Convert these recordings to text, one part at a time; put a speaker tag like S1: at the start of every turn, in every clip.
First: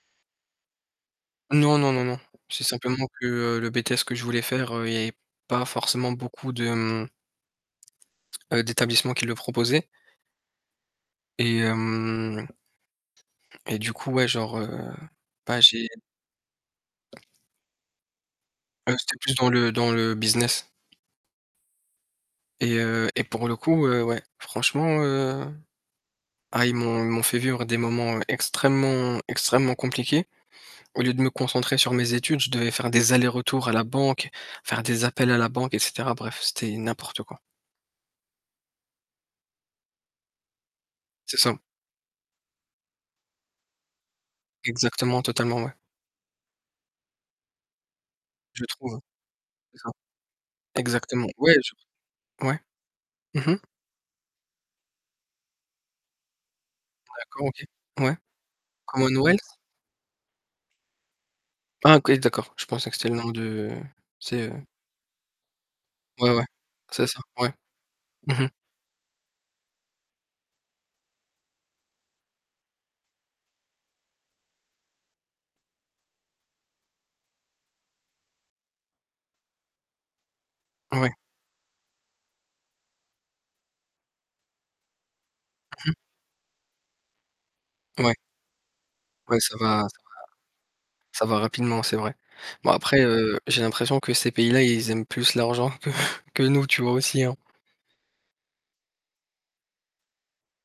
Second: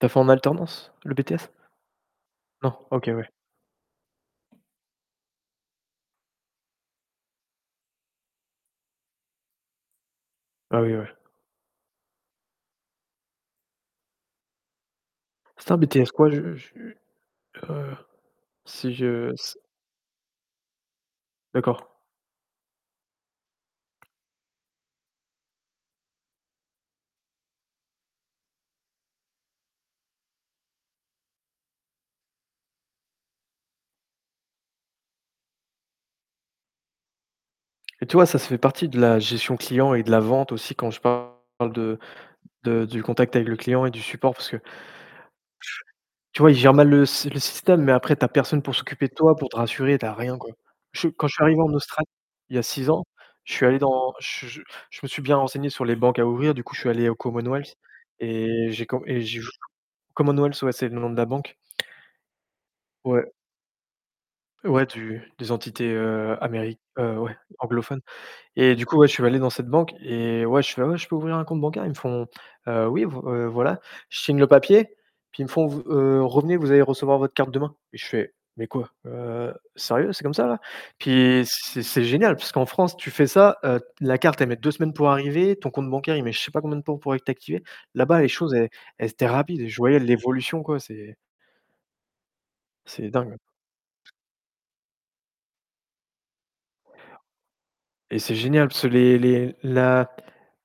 S1: Tu as fait en alternance, le BTS?
S2: Non, non, non, non. C'est
S1: Non?
S2: simplement
S1: OK, ouais.
S2: que le BTS que je voulais faire, heu, il y avait pas forcément beaucoup de, mmh heu, d'établissements qui le proposaient
S1: Ah oui, ouais.
S2: et hem et du coup ouais genre, heu, bah
S1: C'était un
S2: j'ai
S1: BTS quoi? Je je, heu, si
S2: Heu, c'était
S1: je
S2: plus dans
S1: s
S2: le dans le business.
S1: D'accord.
S2: et heu, et pour le coup, heu, ouais, franchement, heu ah, ils m'ont ils m'ont fait vivre des moments extrêmement extrêmement compliqués. Au lieu de me concentrer sur mes études, je devais faire des allers-retours à la banque, faire des appels à la banque, et cetera. Bref, c'était n'importe quoi!
S1: Et tu vois, ça, ça fait partie de la gestion client et de la vente aussi quand je parle
S2: C'est ça.
S1: de de du contact avec le client et du support, parce que tu
S2: Exactement, totalement, ouais.
S1: tu vois, ils gèrent mal le sy le système, mais après, tu as personne
S2: Je
S1: pour
S2: trouve,
S1: s'occuper de toi, pour te
S2: c'est ça.
S1: rassurer, tu as rien, quoi. Je suis quand
S2: Exactement.
S1: je suis
S2: Ouais,
S1: arrivé en Australie,
S2: genre
S1: il
S2: ouais?
S1: y a 6 ans,
S2: Mmh
S1: je
S2: mh.
S1: suis allé dans je je je me suis bien renseigné sur les banques à ouvrir, du coup, je suis allé au
S2: D'accord, OK,
S1: Commonwealth,
S2: ouais.
S1: et j'ai co et j'ai
S2: Commonwealth?
S1: [unintelligible] Commonwealth. Ouais, c'est le nom de la banque.
S2: Ah OK, d'accord. Je pensais que c'est le
S1: Ouais.
S2: nom de tu sais, heu
S1: Ouais, du des entités,
S2: ouais,
S1: heu,
S2: ouais,
S1: améri
S2: c'est
S1: heu,
S2: ça,
S1: ouais,
S2: ouais,
S1: anglophones.
S2: mmh mh.
S1: Et du coup, ouais, je suis allé dans cette banque et ouais, je fais: «Ah ouais, je peux ouvrir un compte bancaire?» ils me font: «Heu, oui, v heu, voilà». Je signe le papier, puis ils me font: «Vous heu, revenez, vous allez recevoir votre carte demain» et je fais: «Mais quoi? Heu, sérieux, 'est comme ça là?»
S2: Ouais.
S1: puis c'est c'est génial, puisqu'en France, tu fais ça, heu, la carte, elle met 2 semaines pour arriver, ton compte
S2: Mmh mh.
S1: bancaire, il met je sais pas combien de temps pour être activé.
S2: Ouais,
S1: Là-bas, les choses, elles elles étaient
S2: ouais, ça
S1: rapides. Je
S2: va ça va
S1: voyais l'évolution, quoi, c'est
S2: ça va rapidement, c'est vrai. Bon après,
S1: c'est dingue.
S2: heu, j'ai l'impression que ces pays-là, ils aiment plus l'argent que que nous, tu vois aussi, hein?
S1: Et c'est génial, parce que les les la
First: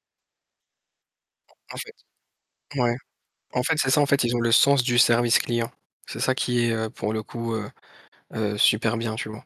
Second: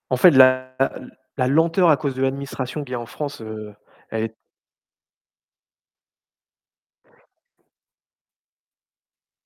S1: en fait la l la
S2: En
S1: lenteur
S2: fait
S1: à cause de l'administration qu'il
S2: ouais.
S1: y a en France,
S2: En
S1: heu,
S2: fait, c'est ça, en
S1: elle
S2: fait,
S1: est
S2: ils ont le sens du service client. C'est ça qui est, heu, pour le coup, heu, heu, super bien, tu vois?